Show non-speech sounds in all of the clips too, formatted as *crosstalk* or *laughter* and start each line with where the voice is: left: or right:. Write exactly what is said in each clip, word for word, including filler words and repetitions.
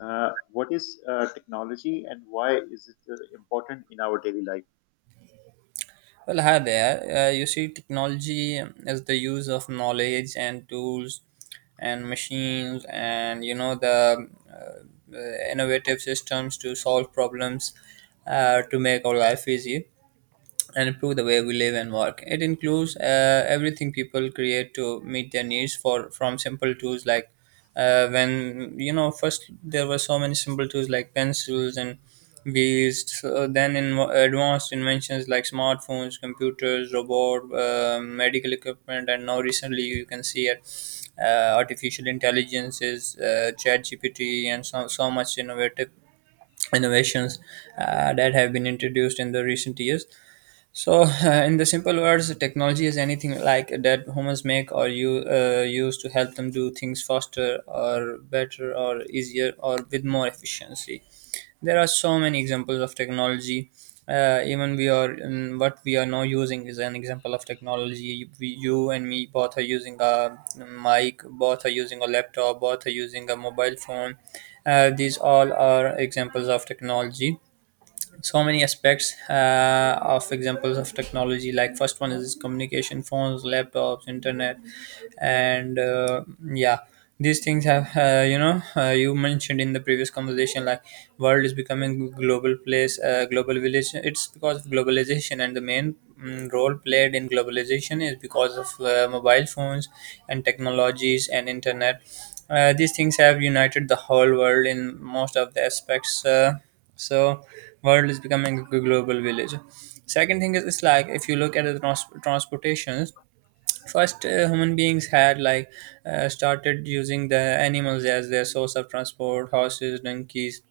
left: Uh, what is uh, technology and why is it uh, important in our daily life?
right: Well, hi there. Uh, you see, technology is the use of knowledge and tools and machines, and you know the uh, innovative systems to solve problems, uh, to make our life easy and improve the way we live and work. It includes uh, everything people create to meet their needs for from simple tools like, uh, when you know first there were so many simple tools like pencils and wheels. So then in mo- advanced inventions like smartphones, computers, robot, uh, medical equipment, and now recently you can see it. Uh, artificial intelligence is, uh, chat gpt, and so, so much innovative innovations uh, that have been introduced in the recent years, so, *laughs* in the simple words, technology is anything like that humans make or you uh, use to help them do things faster or better or easier or with more efficiency. There are so many examples of technology. Uh, even we are in what we are now using is an example of technology. We, you and me both are using a um, mic, both are using a laptop, both are using a mobile phone. Uh, these all are examples of technology, so many aspects uh, of examples of technology, like first one is communication, phones, laptops, internet, and uh, yeah, these things have, uh, you know uh, you mentioned in the previous conversation like world is becoming global place, uh, global village. It's because of globalization, and the main mm, role played in globalization is because of uh, mobile phones and technologies and internet. Uh, these things have united the whole world in most of the aspects, uh, so world is becoming a global village. Second thing is it's like if you look at the trans- transportations, first, uh, human beings had like, uh, started using the animals as their source of transport: horses, donkeys,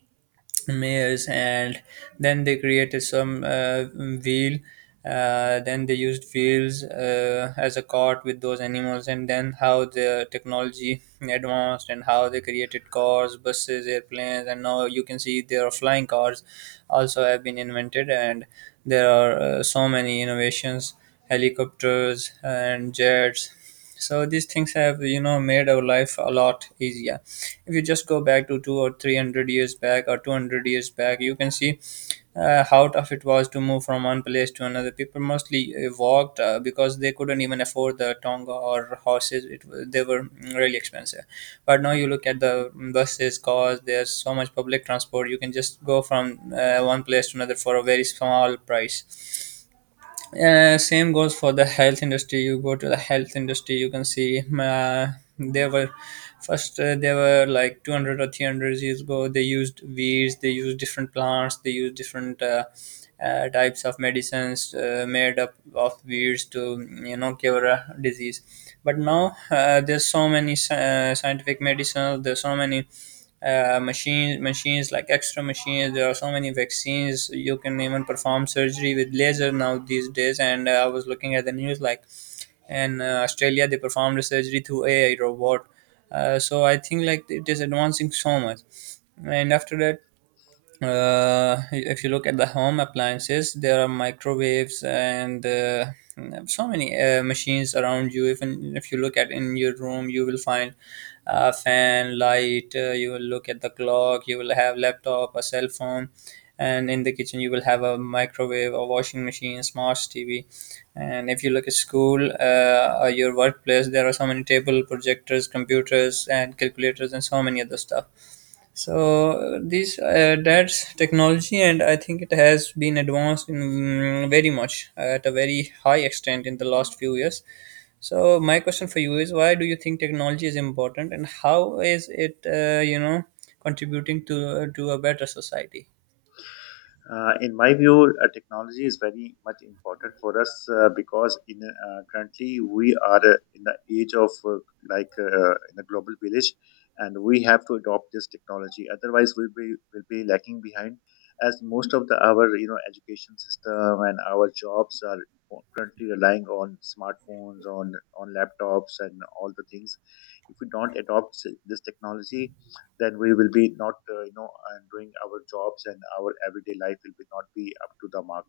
right: mares, and then they created some, uh, wheel. Uh, then they used wheels uh, as a cart with those animals, and then how the technology advanced, and how they created cars, buses, airplanes, and now you can see there are flying cars also have been invented, and there are uh, so many innovations, helicopters, and jets. So these things have, you know made our life a lot easier. If you just go back to two or three hundred years back, or two hundred years back, you can see uh, how tough it was to move from one place to another. People mostly uh, walked uh, because they couldn't even afford the tonga or horses. It wa- they were really expensive, but now you look at the buses, cars, there's so much public transport, you can just go from uh, one place to another for a very small price. Uh, same goes for the health industry. You go to the health industry, you can see, uh, there were first, uh, there were like two hundred or three hundred years ago. They used weeds, they used different plants, they used different, uh, uh, types of medicines uh, made up of weeds to you know cure a disease. But now, uh, there's so many sci- uh, scientific medicines. There's so many uh, machines machines, like extra machines, there are so many vaccines, you can even perform surgery with laser now these days. And uh, I was looking at the news, like in uh, Australia they performed a surgery through AI robot, uh, so I think like it is advancing so much. And after that, uh, if you look at the home appliances, there are microwaves and uh, so many uh, machines around you. Even if you look at in your room, you will find a fan, light. Uh, you will look at the clock. You will have laptop, a cell phone, and in the kitchen you will have a microwave, a washing machine, smart T V. And if you look at school, uh, or your workplace, there are so many table, projectors, computers, and calculators, and so many other stuff, so this uh, that's technology, and I think it has been advanced in, mm, very much, uh, at a very high extent in the last few years. So my question for you is, why do you think technology is important, and how is it, uh, you know, contributing to to a better society?
left: Uh, in my view, uh, technology is very much important for us uh, because in uh, currently we are uh, in the age of uh, like uh, in a global village, and we have to adopt this technology. Otherwise, we'll be will be lacking behind, as most of the our you know education system and our jobs are currently relying on smartphones, on on laptops, and all the things. If we don't adopt s- this technology, then we will be not uh, you know and doing our jobs, and our everyday life will be not be up to the mark,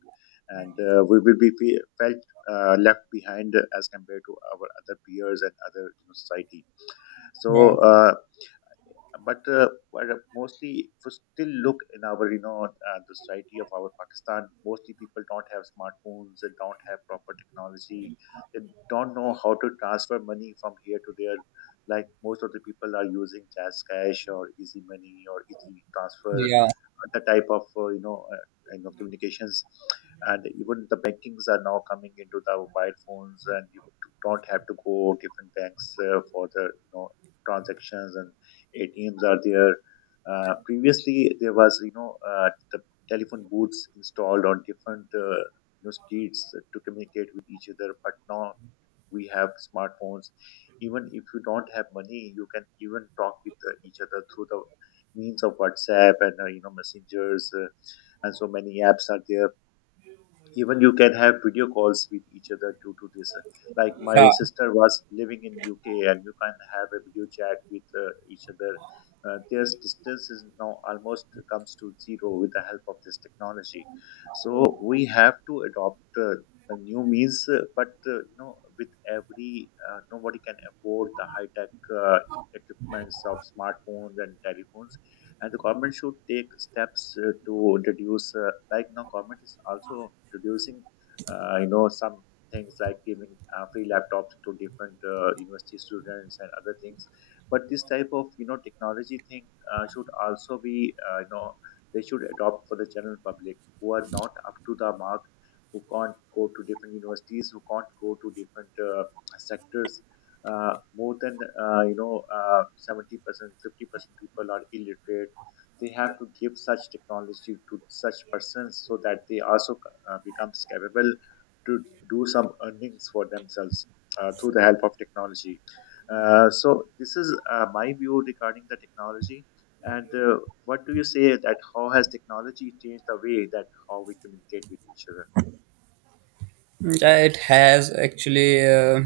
left: and uh, we will be fe- felt uh, left behind as compared to our other peers and other, you know, society.
right: Yeah,
left: So uh, but uh, but uh, mostly, if you still look in our you know uh, the society of our Pakistan, mostly people don't have smartphones, they don't have proper technology. They don't know how to transfer money from here to there. Like, most of the people are using Jazz Cash or Easy Money or Easy Transfer,
right: yeah,
left: other type of uh, you know uh, kind of communications. And even the bankings are now coming into the mobile phones, and you don't have to go different banks uh, for the, you know transactions, and ATMs are there. Uh, previously, there was, you know uh, the telephone booths installed on different uh, you know, streets to communicate with each other. But now we have smartphones. Even if you don't have money, you can even talk with uh, each other through the means of WhatsApp and, uh, you know messengers, uh, and so many apps are there. Even you can have video calls with each other due to this. Like, my
right: yeah.
left: sister was living in UK, and you can have a video chat with uh, each other. Uh, their distance is now almost comes to zero with the help of this technology. So we have to adopt uh, the new means, uh, but uh, no with every uh, nobody can afford the high tech uh, equipments of smartphones and telephones. And the government should take steps uh, to reduce, uh, like, now government is also reducing uh, you know some things, like giving uh, free laptops to different uh, university students and other things. But this type of, you know technology thing uh, should also be, uh, you know they should adopt for the general public who are not up to the mark, who can't go to different universities, who can't go to different uh, sectors. Uh, more than uh, you know uh, seventy percent fifty percent people are illiterate. They have to give such technology to such persons so that they also uh, becomes capable to do some earnings for themselves uh, through the help of technology. Uh, so this is uh, my view regarding the technology. And uh, what do you say that how has technology changed the way that how we communicate with each other?
right: Uh, It has actually, Uh,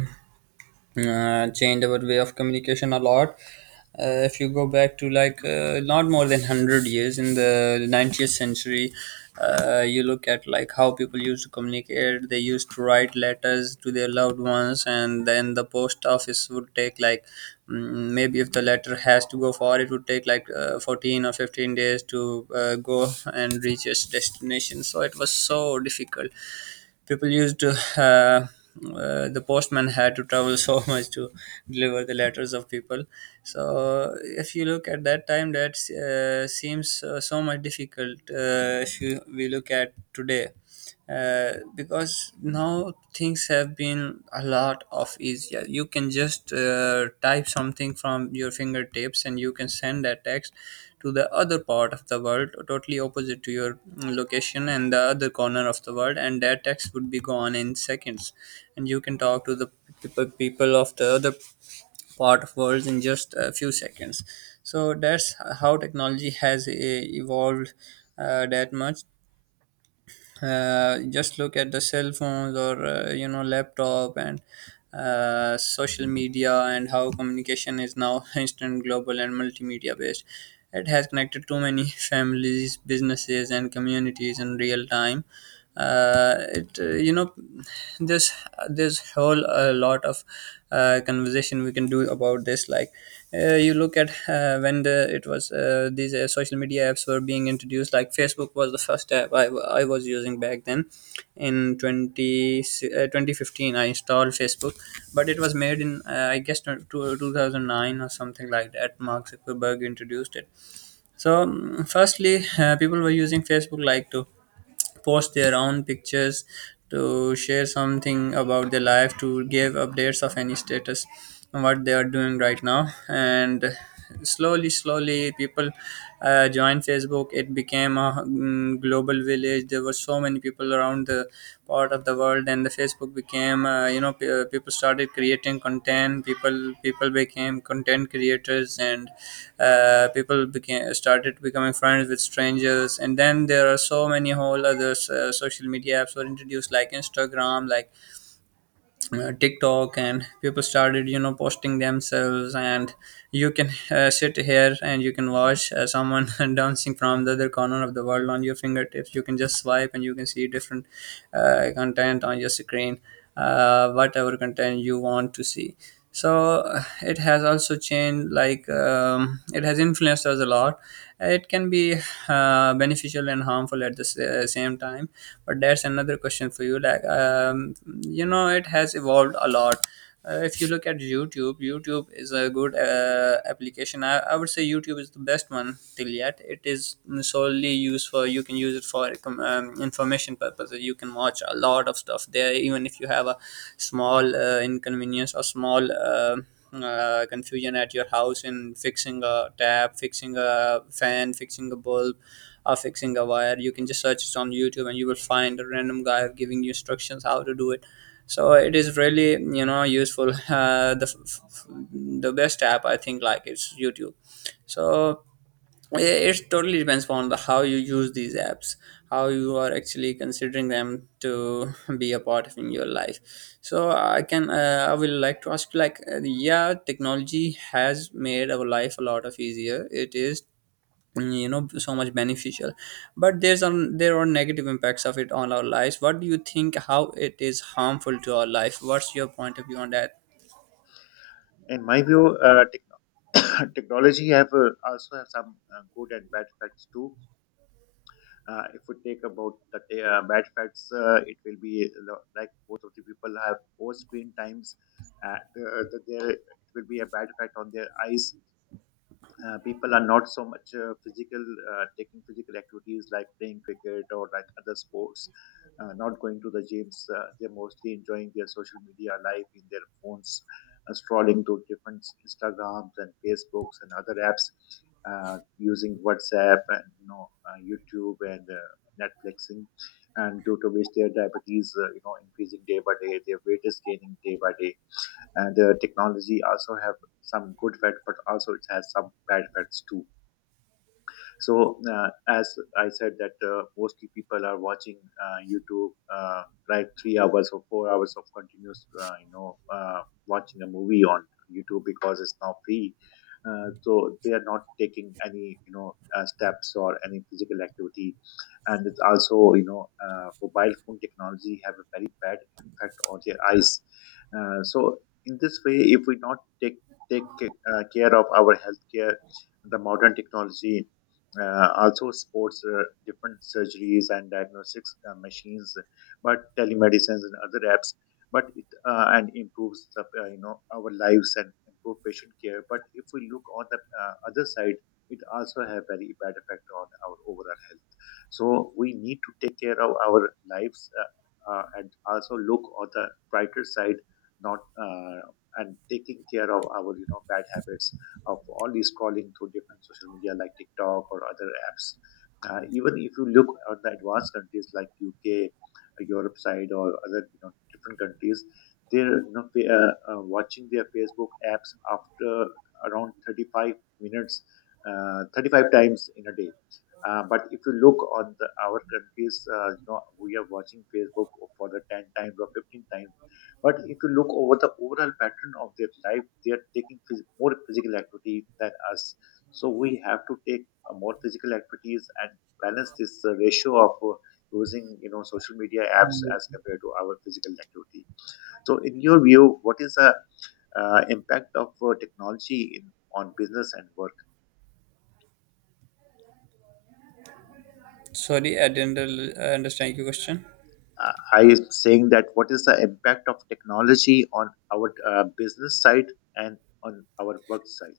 right: uh, changed our way of communication a lot. Uh, if you go back to like, uh, not more than one hundred years in the twentieth century, uh, you look at like how people used to communicate. They used to write letters to their loved ones, and then the post office would take like, mm, maybe if the letter has to go far, it would take like uh, fourteen or fifteen days to uh, go and reach its destination. So it was so difficult, people used to, uh, uh, the postman had to travel so *laughs* much to deliver the letters of people. So if you look at that time that, uh, seems, uh, so much difficult, uh, if you, we look at today, uh, because now things have been a lot of easier, you can just uh, type something from your fingertips and you can send that text to the other part of the world, totally opposite to your, mm, location and the other corner of the world, and that text would be gone in seconds. And you can talk to the people people of the other part of worlds in just a few seconds. So that's how technology has uh, evolved uh, that much. Uh, just look at the cell phones, or uh, you know laptop, and uh, social media, and how communication is now *laughs* instant, global, and multimedia based. It has connected too many *laughs* families, businesses, and communities in real time. Uh, it uh, you know this this whole a lot of uh, conversation we can do about this, like, uh, you look at, uh, when the, it was, uh, these uh, social media apps were being introduced, like Facebook was the first app, I I was using back then in twenty, uh, twenty fifteen I installed Facebook. But it was made in, uh, I guess tw- two thousand nine or something like that, Mark Zuckerberg introduced it. So, mm, firstly, uh, people were using Facebook like to post their own pictures, to share something about their life, to give updates of any status, and what they are doing right now. And slowly, slowly, people, uh, joined Facebook. It became a, mm, global village village, there were so many people around the part of the world, and the Facebook became uh, you know pe- uh, people started creating content, people people became content creators, and uh, people became started becoming friends with strangers, and then there are so many whole other uh, social media apps were introduced, like Instagram, like uh, TikTok, and people started, you know, posting themselves. And you can uh, sit here and you can watch uh, someone *laughs* dancing from the other corner of the world on your fingertips. You can just swipe and you can see different uh, content on your screen, uh, whatever content you want to see. So uh, it has also changed, like, um, it has influenced us a lot. It can be uh, beneficial and harmful at the s- uh, same time, but that's another question for you, like, um, you know it has evolved a lot. Uh, if you look at YouTube, YouTube is a good uh, application. I, I would say YouTube is the best one till yet. It is solely used for, you can use it for, um, information purposes, you can watch a lot of stuff there. Even if you have a small, uh, inconvenience or small, um uh, confusion at your house in fixing a tap, fixing a fan, fixing a bulb, or fixing a wire, you can just search it on YouTube and you will find a random guy giving you instructions how to do it. So it is really, you know useful. *laughs* Uh, the f- f- the best app I think like is YouTube. So it it totally depends on the, how you use these apps, how you are actually considering them to *laughs* be a part of in your life. So I can, uh, I will like to ask you, like, uh, yeah, technology has made our life a lot of easier, it is, you know so much beneficial. But there's, um, there are negative impacts of it on our lives. What do you think, how it is harmful to our life, what's your point of view on that?
left: In my view, uh, techno- *coughs* technology have uh, also have some uh, good and bad effects too. Uh, if we take about the ta- uh, bad facts, uh, it will be lo- like, both of the people have poor screen times. Uh, the, the, there it will be a bad effect on their eyes. Uh, people are not so much uh, physical uh, taking physical activities like playing cricket or like other sports, uh, not going to the gyms. Uh, they're mostly enjoying their social media life in their phones, uh, scrolling to different Instagrams and Facebooks and other apps, uh, using WhatsApp and, you know uh, YouTube and, uh, Netflixing. And due to which their diabetes uh, you know increasing day by day, their weight is gaining day by day. And uh, technology also have some good facts, but also it has some bad facts too. So uh, as I said that, uh, mostly people are watching uh, YouTube uh, like three hours or four hours of continuous, uh, you know, uh, watching a movie on YouTube because it's now free. Uh, so they are not taking any, you know, uh, steps or any physical activity, and it's also, you know, uh, mobile phone technology have a very bad impact on their eyes. Uh, so in this way, if we not take take uh, care of our healthcare, the modern technology uh, also sports uh, different surgeries and diagnostics uh, machines, but telemedicines and other apps. But it uh, and improves the, uh, you know our lives and improve patient care. But if we look on the uh, other side, it also have very bad effect on our overall health. So we need to take care of our lives, uh, uh, and also look on the brighter side, not uh, and taking care of our, you know bad habits of all these calling through different social media like TikTok or other apps. Uh, even if you look at the advanced countries like U K, Europe side, or other, you know different countries, they're, you know fa- uh, uh, watching their Facebook apps after around thirty-five minutes, uh, thirty-five times in a day. Uh, but if you look on the, our countries, uh, you know, we are watching Facebook for the ten times or fifteen times. But if you look over the overall pattern of their life, they are taking phys- more physical activity than us. So we have to take uh, more physical activities and balance this uh, ratio of, uh, using, you know social media apps as compared to our physical activity. So in your view, what is the uh, impact of uh, technology in, on business and work?
right: Sorry I didn't uh, understand your question.
left: Uh, I am saying that what is the impact of technology on our uh, business side and on our work side?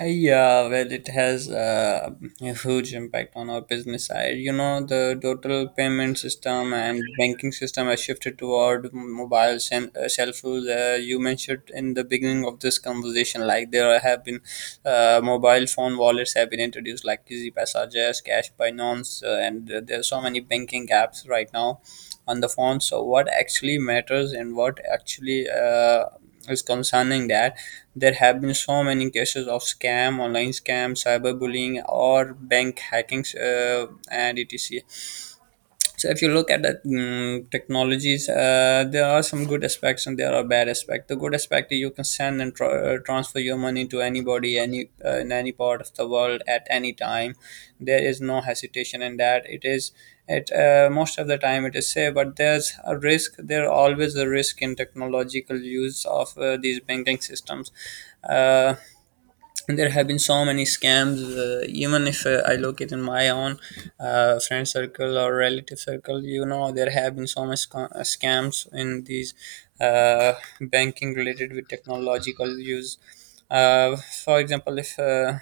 right: Yeah, well, it has uh, a huge impact on our business side. You know, the total payment system and banking system has shifted toward mobile sen- uh, cell phones. Uh, you mentioned in the beginning of this conversation, like there have been uh, mobile phone wallets have been introduced, like Easy Passages, Cash by Nonce, uh, and uh, there are so many banking apps right now on the phone. So what actually matters and what actually uh, is concerning that there have been so many cases of scam, online scam, cyberbullying, or bank hackings, uh, and etc. So if you look at the mm, technologies, uh, there are some good aspects and there are bad aspects. The good aspect is you can send and tra- uh, transfer your money to anybody, any uh, in any part of the world at any time. There is no hesitation in that. It is it uh, most of the time, it is safe, but there's a risk. There are always a risk in technological use of uh, these banking systems. Uh, there have been so many scams, uh, even if uh, I look it in my own uh, friend circle or relative circle, you know, there have been so much sc- uh, scams in these uh, banking related with technological use. uh, for example, if uh,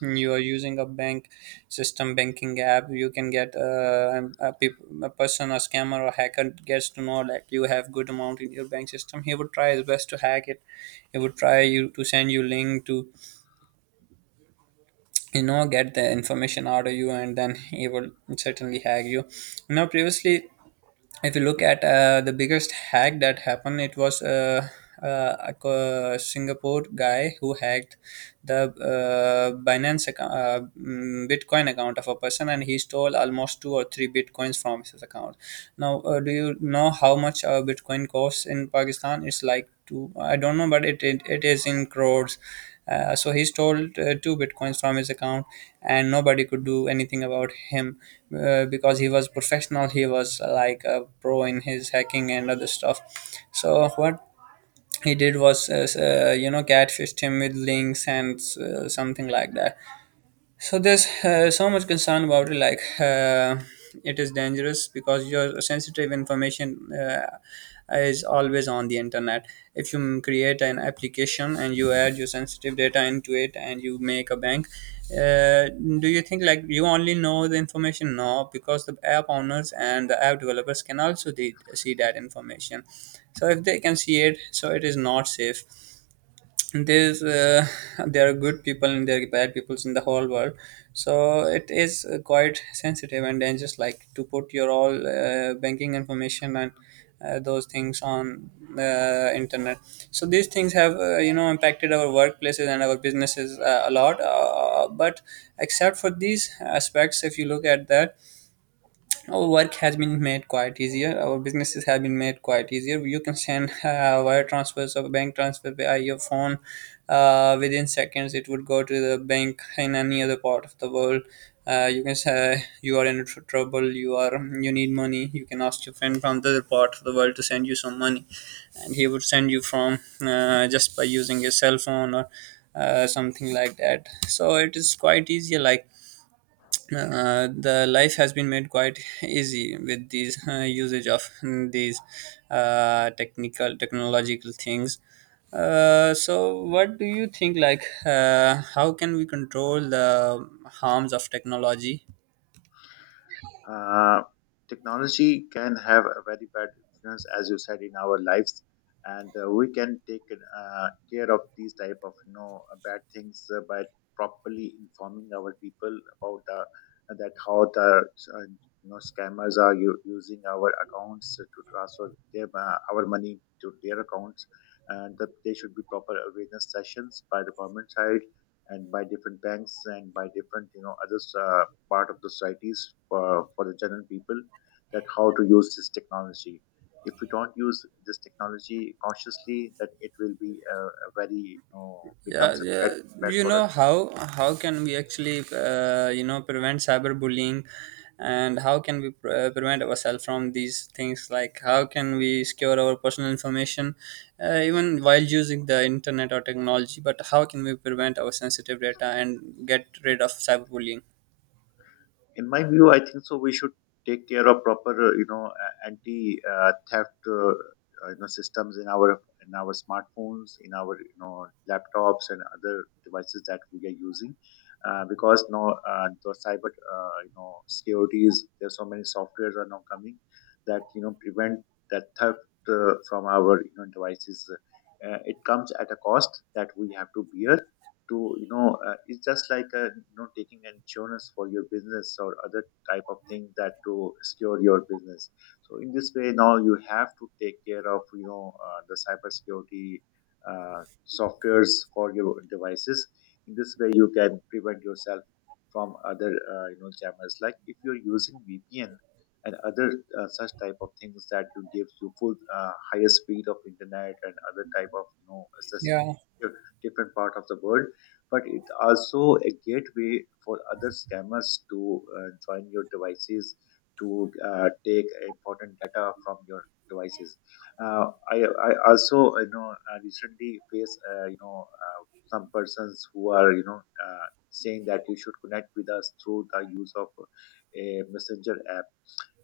right: you are using a bank system, banking app, you can get uh, a, peop a person, a scammer or hacker, gets to know that you have good amount in your bank system. He would try his best to hack it. He would try you to send you link to, you know, get the information out of you, and then he will certainly hack you. Now, previously, if you look at uh, the biggest hack that happened, it was uh, uh, a co- Singapore guy who hacked the uh, Binance account, uh, mm, Bitcoin account of a person, and he stole almost two or three Bitcoins from his account. Now, uh, do you know how much a Bitcoin costs in Pakistan? It's like two. I don't know, but it it, it is in crores. Uh, so he stole uh, two bitcoins from his account, and nobody could do anything about him uh, because he was professional. He was uh, like a pro in his hacking and other stuff. So what he did was uh, uh, you know, catfished him with links and uh, something like that. So there's uh, so much concern about it. Like, uh, it is dangerous because your sensitive information uh, is always on the internet. If you create an application and you add your sensitive data into it and you make a bank, uh, do you think like you only know the information? No, because the app owners and the app developers can also de- see that information. So if they can see it, so it is not safe. There's uh, *laughs* there are good people and there are bad peoples in the whole world. So it is uh, quite sensitive and dangerous, like, to put your all uh, banking information and uh, those things on the internet. So these things have uh, you know, impacted our workplaces and our businesses uh, a lot, uh, but except for these aspects, if you look at that, our work has been made quite easier. Our businesses have been made quite easier. You can send *laughs* uh, wire transfers or bank transfer via your phone. Uh, within seconds, it would go to the bank in any other part of the world. Uh, you can say you are in tr- trouble. You are you need money. You can ask your friend from the other part of the world to send you some money, and he would send you from uh, just by using your cell phone or uh, something like that. So it is quite easy. Like, uh, the life has been made quite easy with these uh, usage of *laughs* these uh, technical technological things. Uh, so what do you think, like, uh, how can we control the harms of technology?
left: Uh, Technology can have a very bad influence, as you said, in our lives. And uh, we can take uh, care of these type of, you know uh, bad things uh, by properly informing our people about the that how the uh, you know scammers are u- using our accounts to transfer their, uh, our money to their accounts, and that there should be proper awareness sessions by the government side and by different banks and by different, you know others. Uh, part of the societies for, for the general people that how to use this technology. If we don't use this technology consciously, that it will be a, a very, you know
right: Yeah,
left: becomes a
right: yeah,
left: bad bad
right: you
left: for
right: know,
left: us.
right: how how can we actually uh, you know, prevent cyberbullying, and how can we pre- uh, prevent ourselves from these things? Like, how can we secure our personal information, uh, even while using the internet or technology? But how can we prevent our sensitive data and get rid of cyberbullying?
left: In my view, I think so we should take care of proper, uh, you know anti uh, theft, uh, uh, you know systems in our in our smartphones, in our, you know laptops and other devices that we are using. Uh, because now uh, the cyber, uh, you know securities, there's so many softwares are now coming that, you know prevent that theft uh, from our, you know devices. Uh, it comes at a cost that we have to bear to, you know uh, it's just like a, you know taking an insurance for your business or other type of thing, that to secure your business. So in this way, now you have to take care of, you know uh, the cybersecurity uh, softwares for your devices. In this way, you can prevent yourself from other, uh, you know jammers. Like if you're using VPN and other uh, such type of things, that you gives you full uh, higher speed of internet and other type of, you know accessing
right: Yeah.
left: di- different part of the world. But it also a gateway for other scammers to uh, join your devices, to uh, take important data from your devices. Uh, I, I also, you know uh, recently face, uh, you know uh, some persons who are, you know uh, saying that you should connect with us through the use of a messenger app.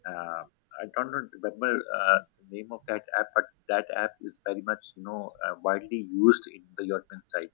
left: Uh, I don't know- remember uh, the name of that app, but that app is very much, you know uh, widely used in the European side.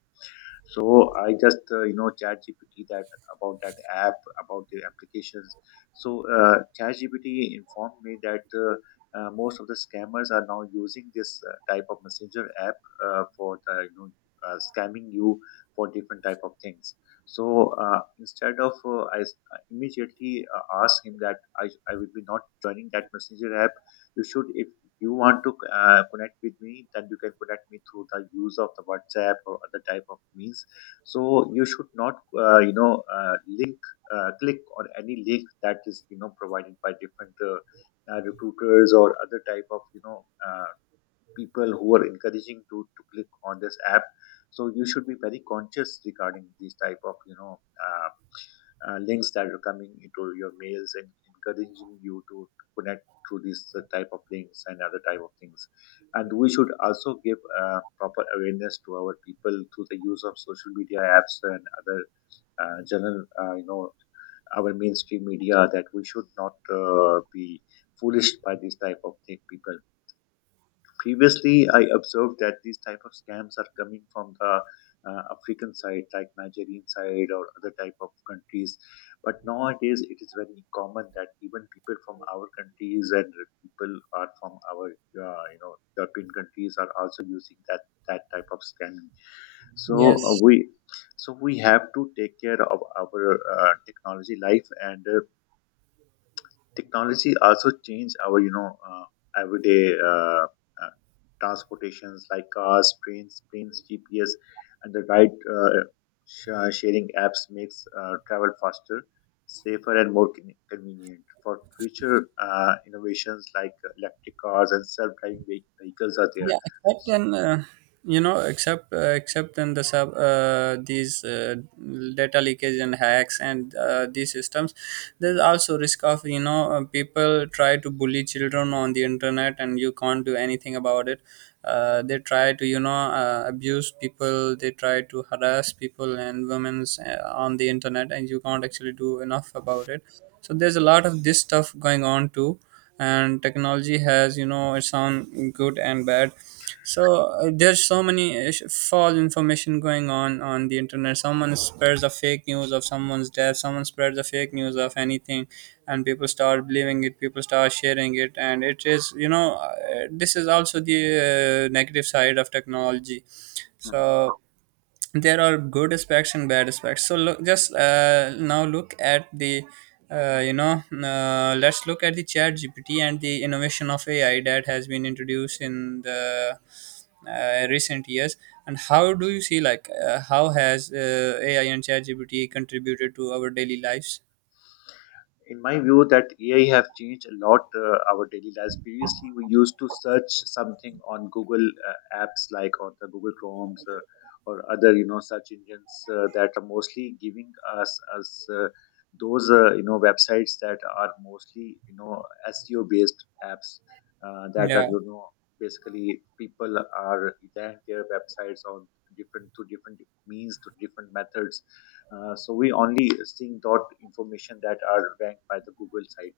left: So I just, uh, you know ChatGPT that about that app, about the applications. So uh, ChatGPT informed me that uh, uh, most of the scammers are now using this uh, type of messenger app uh, for the, you know uh, scamming you for different type of things. So uh, instead of uh, I s- I immediately uh, asked him that I, I will be not joining that messenger app. You should, if if you want to uh, connect with me, then you can connect me through the use of the WhatsApp or other type of means. So you should not, uh, you know, uh, link, uh, click on any link that is, you know, provided by different uh, uh, recruiters or other type of, you know, uh, people who are encouraging to, to click on this app, so you should be very conscious regarding these type of, you know uh, uh, links that are coming into your mails and encouraging you to connect through these uh, type of links and other type of things. And we should also give uh, proper awareness to our people through the use of social media apps and other uh, general, uh, you know our mainstream media, that we should not uh, be foolish by these type of thing people. Previously, I observed that these type of scams are coming from the uh, African side, like Nigerian side or other type of countries. But nowadays, it is very common that even people from our countries and people are from our uh, you know European countries are also using that that type of scamming. So uh,
right: Yes.
left: we so we have to take care of our uh, technology life. And. Uh, technology also changed our, you know uh, everyday, uh, uh, transportations, like cars, trains, planes, G P S, and the right, uh, sh- uh, sharing apps, makes uh, travel faster, safer and more con- convenient. For future uh, innovations like electric cars and self-driving ve- vehicles are there.
right: Yeah, except in uh, you know, except uh, except in the sub uh, these uh, data leakage and hacks and uh, these systems, there's also risk of, you know, uh, people try to bully children on the internet and you can't do anything about it. Uh, they try to, you know, uh, abuse people. They try to harass people and women's uh, on the internet, and you can't actually do enough about it. So there's a lot of this stuff going on too. And technology has, you know, its own good and bad. So uh, there's so many ish- false information going on on the internet. Someone spreads a fake news of someone's death, someone spreads a fake news of anything, and people start believing it, people start sharing it, and it is, you know, uh, this is also the uh, negative side of technology.
left: Hmm.
right: So there are good aspects and bad aspects. So look, just uh, now look at the uh, you know uh, let's look at the chat gpt and the innovation of ai that has been introduced in the uh, recent years. And how do you see, like, uh, how has uh, ai and chat gpt contributed to our daily lives?
left: In my view, that AI have changed a lot uh, our daily lives. Previously, we used to search something on Google, uh, apps like on the Google Chromes, uh, or other, you know, search engines, uh, that are mostly giving us us uh, those, uh, you know, websites that are mostly, you know, S E O based apps, uh, that
right: yeah
left: are, you know, basically people are rank their websites on different to different means, to different methods. Uh, so we only seeing dot information that are ranked by the Google site.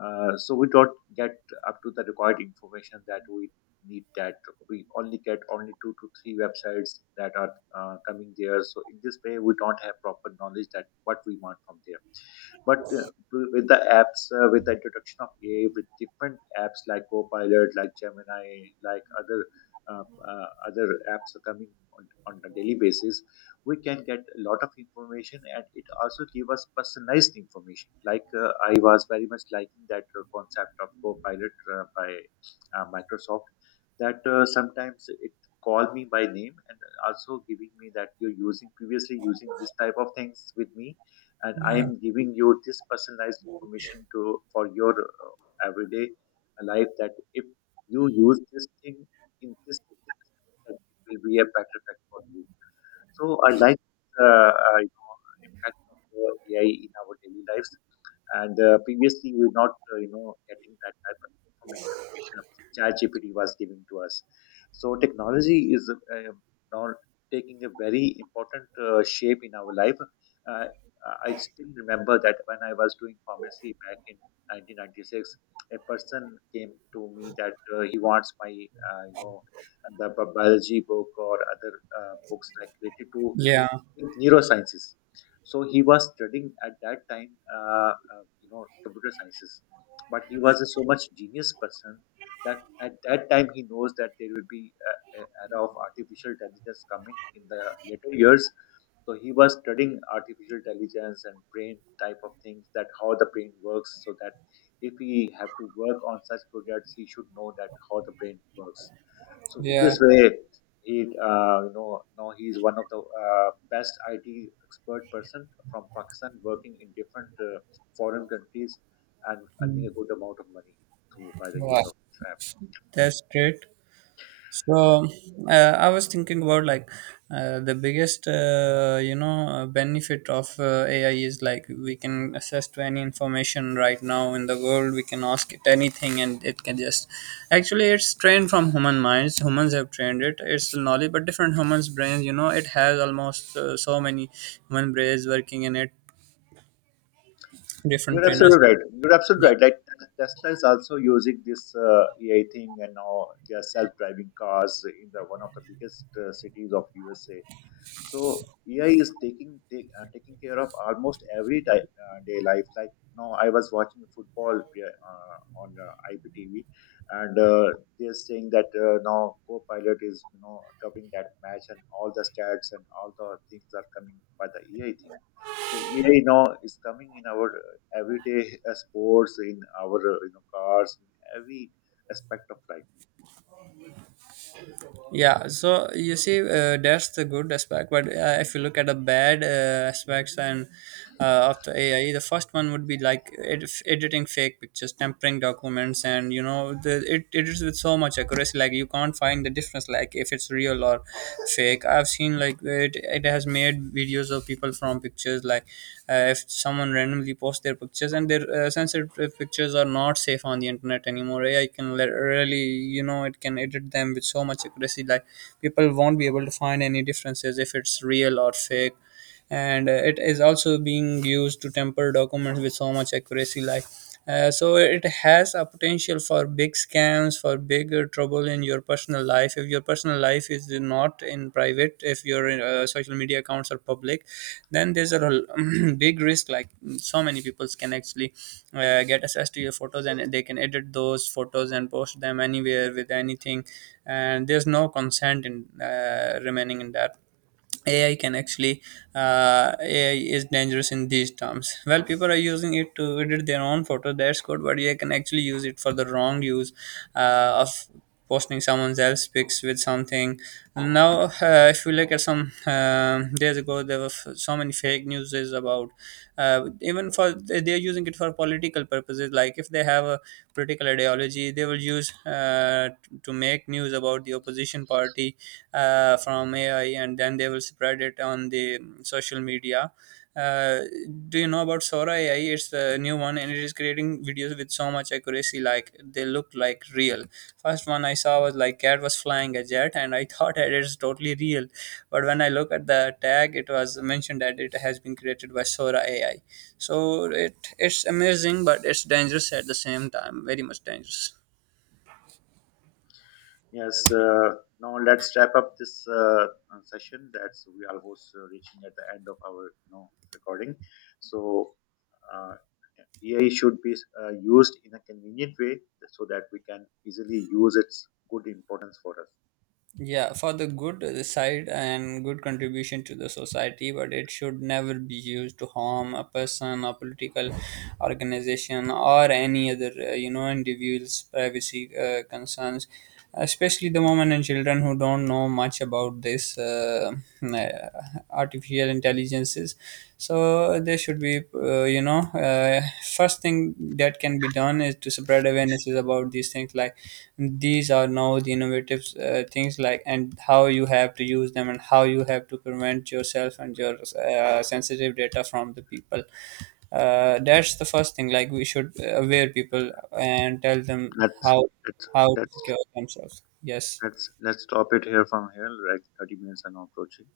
left: Uh, so we don't get up to the required information that we need. That we only get only two to three websites that are uh, coming there. So in this way, we don't have proper knowledge that what we want from there. But uh, With the apps, uh, with the introduction of A I, with different apps like Copilot, like Gemini, like other, uh, uh, other apps are coming on, on a daily basis, we can get a lot of information, and it also give us personalized information. Like uh, I was very much liking that uh, concept of Copilot uh, by uh, Microsoft, that uh, sometimes it call me by name and also giving me that you're using previously using this type of things with me, and I
right: yeah
left: am giving you this personalized information to for your uh, everyday life, that if you use this thing in this, it will be a better effect for you. So I like, uh, uh, you know, impact of uh, A I in our daily lives. And uh, previously, we were not, uh, you know getting that type of information uh, ChatGPT was giving to us. So technology is uh, now taking a very important uh, shape in our life. Uh, I still remember that when I was doing pharmacy back in nineteen ninety-six, a person came to me that uh, he wants my, uh, you know the bi- biology book or other uh, books like related to
right: yeah
left: neurosciences. So he was studying at that time, uh, uh, you know, computer sciences. But he was a so much genius person that at that time he knows that there will be a, a era of artificial intelligence coming in the later years. So he was studying artificial intelligence and brain type of things, that how the brain works, so that if we have to work on such projects, he should know that how the brain works. So in
right: yeah
left: this way, he, uh, you know now he is one of the uh, best I T expert person from Pakistan, working in different uh, foreign countries and earning
right: Mm.
left: a good amount of money through by the
right: Wow,
left: use of this app.
right: that's great. So uh, I was thinking about, like, uh, the biggest uh, you know uh, benefit of uh, A I is, like, we can access to any information right now in the world. We can ask it anything, and it can just, actually, it's trained from human minds. Humans have trained it. It's knowledge, but different humans' brains. You know, it has almost uh, so many human brains working in it. Different
left: You're
right: trainers.
left: absolutely right. You're
right: Yeah.
left: absolutely right. Like Tesla is also using this uh, A I thing, and now they are self-driving cars in the one of the biggest uh, cities of U S A. So A I is taking take, uh, taking care of almost every di- uh, day life. Like no, I was watching football uh, on uh, I P T V, and uh, they're saying that uh, now co-pilot is, you know, covering that match, and all the stats and all the things are coming by the A I thing. So A I now is coming in our uh, everyday, uh, sports, in our, uh, you know cars, in every aspect of life.
right: Yeah, so you see, uh, that's the good aspect, but uh, if you look at the bad uh, aspects and uh, of the ai, the first one would be, like, ed- editing fake pictures, tampering documents, and, you know, the, it, it is with so much accuracy, like, you can't find the difference, like, if it's real or fake. I've seen, like, it, it has made videos of people from pictures, like, uh, if someone randomly posts their pictures and their uh, sensitive pictures are not safe on the internet anymore. Ai can let, really, you know, it can edit them with so much accuracy, like, people won't be able to find any differences if it's real or fake. And uh, it is also being used to temper documents with so much accuracy, like, uh, so it has a potential for big scams, for bigger trouble in your personal life. If your personal life is not in private, if your uh, social media accounts are public, then there's a *clears throat* big risk. Like, so many people can actually uh, get access to your photos and they can edit those photos and post them anywhere with anything, and there's no consent in uh, remaining in that. A I can actually, uh, A I is dangerous in these terms. Well, people are using it to edit their own photo. That's good, but A I can actually use it for the wrong use uh, of posting someone else's pics with something. Now, uh, if you look at some um days ago, there were f- so many fake news about, uh, even, for they are using it for political purposes. Like, if they have a political ideology, they will use uh, to make news about the opposition opposition party uh, from A I, and then they will spread it on the social media. Uh, do you know about Sora A I? It's the new one, and it is creating videos with so much accuracy, like, they look like real. First one I saw was like cat was flying a jet, and I *laughs* thought it is totally real. But when I look at the tag, it was mentioned that it has been created by Sora A I. So it it's amazing, but it's dangerous at the same time. Very much dangerous.
left: Yes, uh, now let's wrap up this, uh, uh, session. That's we are almost uh, reaching at the end of our, you know, recording. So uh, A I should be uh, used in a convenient way so that we can easily use its good importance for us.
right: Yeah, for the good side and good contribution to the society, but it should never be used to harm a person, a political organization, or any other, uh, you know, individuals privacy uh, concerns, especially the women and children who don't know much about this, uh, uh, artificial intelligences. So there should be uh, you know, uh, first thing that can be done is to spread awarenesses about these things. Like, these are now the innovative uh, things, like, and how you have to use them and how you have to prevent yourself and your uh, sensitive data from the people. Uh, that's the first thing, like, we should aware people and tell them
left: Let's
right: how
left: let's
right: how to
left: let's
right: secure themselves. Yes.
left: let's let's stop it here from here. Like thirty minutes are now approaching.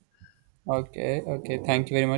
right: Okay, okay, thank you very much.